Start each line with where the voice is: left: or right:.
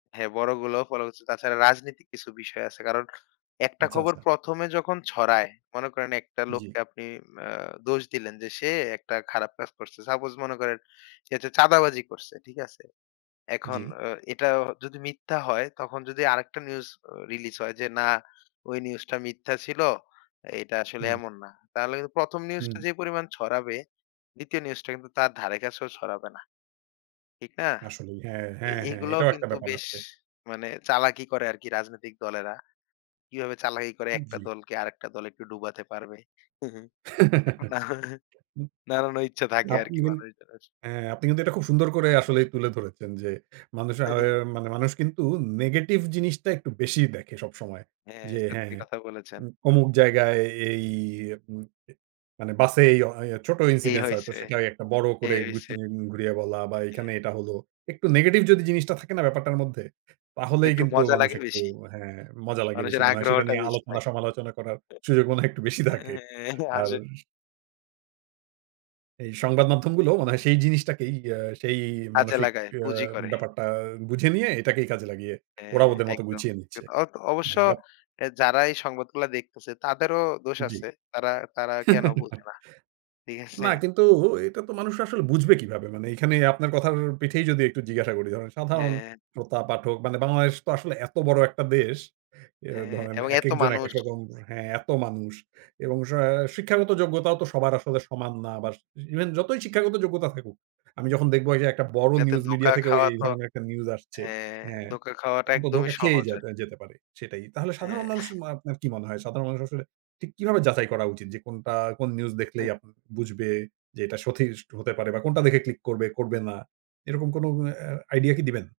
left: হ্যাঁ বড়গুলো ফলো করছে। তাছাড়া রাজনৈতিক কিছু বিষয় আছে। কারণ একটা
right: আচ্ছা,
left: খবর
right: আচ্ছা।
left: ১ম এ যখন ছড়ায়, মনে করেন একটা
right: জি।
left: লোককে আপনি অ্যা দোষ দিলেন যে সে একটা খারাপ কাজ করছে। সাপোজ মনে করেন সে যে চাঁদাবাজি করছে। ঠিক আছে? এখন
right: জি।
left: অ এটা যদি মিথ্যা হয় তখন যদি আরেকটা নিউজ রিলিজ হয় যে না ওই নিউজটা মিথ্যা ছিল এটা আসলে
right: হুম।
left: এমন না। তাহলে কিন্তু ১ম নিউজটা
right: হুম।
left: যে পরিমাণ ছড়াবে ২য় নিউজটা কিন্তু তার ধারে কাছেও ছড়াবে না। ঠিক না?
right: আসলেই হ্যাঁ।
left: তো
right: হ্যাঁ, হ্যাঁ,
left: এগুলোও
right: এটাও একটা
left: কিন্তু
right: ব্যাপার
left: বেশ
right: আছে।
left: মানে চালাকি করে আরকি রাজনৈতিক দলেরা। কিভাবে চালাকি করে একটা
right: জি।
left: দলকে আরেকটা দল একটু ডুবাতে পারবে। একটু না
right: হুম।
left: নাড়ানো ইচ্ছা থাকে
right: আপনি
left: আরকি
right: কিন
left: মানুষজনের আস
right: হ্যাঁ আপনি কিন্তু এটা খুব সুন্দর করে আসলেই তুলে ধরেছেন যে, মানুষে
left: হু,
right: [unintelligible]
left: হু।
right: মানে মানুষ কিন্তু নেগেটিভ জিনিসটা একটু বেশি দেখে সবসময়।
left: হ্যাঁ,
right: যে
left: সত্যি
right: হ্যাঁ,
left: কথা বলেছেন।
right: উ অমুক জায়গায় এই উ, এ মানে বাসে এই এ্যা ও ছোট
left: এই
right: ইনসিডেন্স হয়তো
left: হইছে
right: সেটা একটা বড়
left: এই
right: করে
left: হইছে
right: ঘুরিয়ে বলা বা এখানে
left: হুম।
right: এটা হলো। একটু নেগেটিভ যদি জিনিসটা থাকে না ব্যাপারটার মধ্যে, তাহলেই
left: একটু
right: কিন্তু
left: মজা
right: মানুষ
left: লাগে
right: একটু
left: বেশি।
right: হ্যাঁ মজা লাগে বেশি।
left: মানুষের
right: মনে হয় সেটা
left: আগ্রহটা
right: নিয়ে
left: বেশি
right: আলোচনা
left: থাকে।
right: সমালোচনা করার সুযোগ মনে হয় একটু বেশি থাকে
left: এহে
right: আর
left: আসেন।
right: এই সংবাদ মাধ্যমগুলো মনে হয় সেই জিনিসটাকেই আ সেই
left: কাজে
right: মানসিক
left: লাগায়,
right: আ
left: পুঁজি করে।
right: ব্যাপারটা বুঝে নিয়ে এটাকেই কাজে লাগিয়ে ওরা
left: হ্যাঁ,
right: ওদের মত
left: একদম।
right: গুছিয়ে নিচ্ছে।
left: অ অবশ্য
right: হ্যাঁ আরাপ
left: অ্যা যারা এই সংবাদগুলা দেখতেছে তাদেরও দোষ
right: জি।
left: আছে। তারা, তারা, কেন বোঝে না। ঠিক আছে?
right: না কিন্তু এটা তো মানুষ আসলে বুঝবে কিভাবে? মানে এখানে আপনার কথার পিঠেই যদি একটু জিজ্ঞাসা করি, ধরেন সাধারণ
left: হ্যাঁ।
right: শ্রোতা পাঠক মানে বাংলাদেশ তো আসলে এত বড় একটা দেশ। এ আ
left: হ্যাঁ
right: ধরেন
left: এবং এত
right: একেকজন
left: মানুষ।
right: একেক রকম হ্যাঁ এত মানুষ এবং সাঁ শিক্ষাগত যোগ্যতাও তো সবার আসলে সমান না। বাস ইভেন যতই শিক্ষাগত যোগ্যতা থাকুক। আমি যখন দেখবো যে একটা বড়
left: যাতে
right: নিউজ মিডিয়া
left: ধোকা
right: থেকেও
left: খাওয়া
right: এই
left: তো
right: ধরনের একটা নিউজ আসছে।
left: হ্যাঁ
right: হ্যাঁ,
left: ধোকা খাওয়াটা
right: তখন তো
left: একদমই
right: ধোঁকা খেয়েই
left: সহজ আরকি।
right: যাবে, যেতে পারে। সেটাই। তাহলে সাধারণ
left: হ্যাঁ।
right: মানুষ মা আপনার কি মনে হয়? সাধারণ মানুষ আসলে ঠিক কিভাবে যাচাই করা উচিত? যে কোনটা কোন নিউজ দেখলেই
left: হুম।
right: আপ বুঝবে যে এটা সঠিক হতে পারে বা কোনটা দেখে ক্লিক করবে করবে না। এরকম কোন অ্যা আইডিয়া কি দিবেন?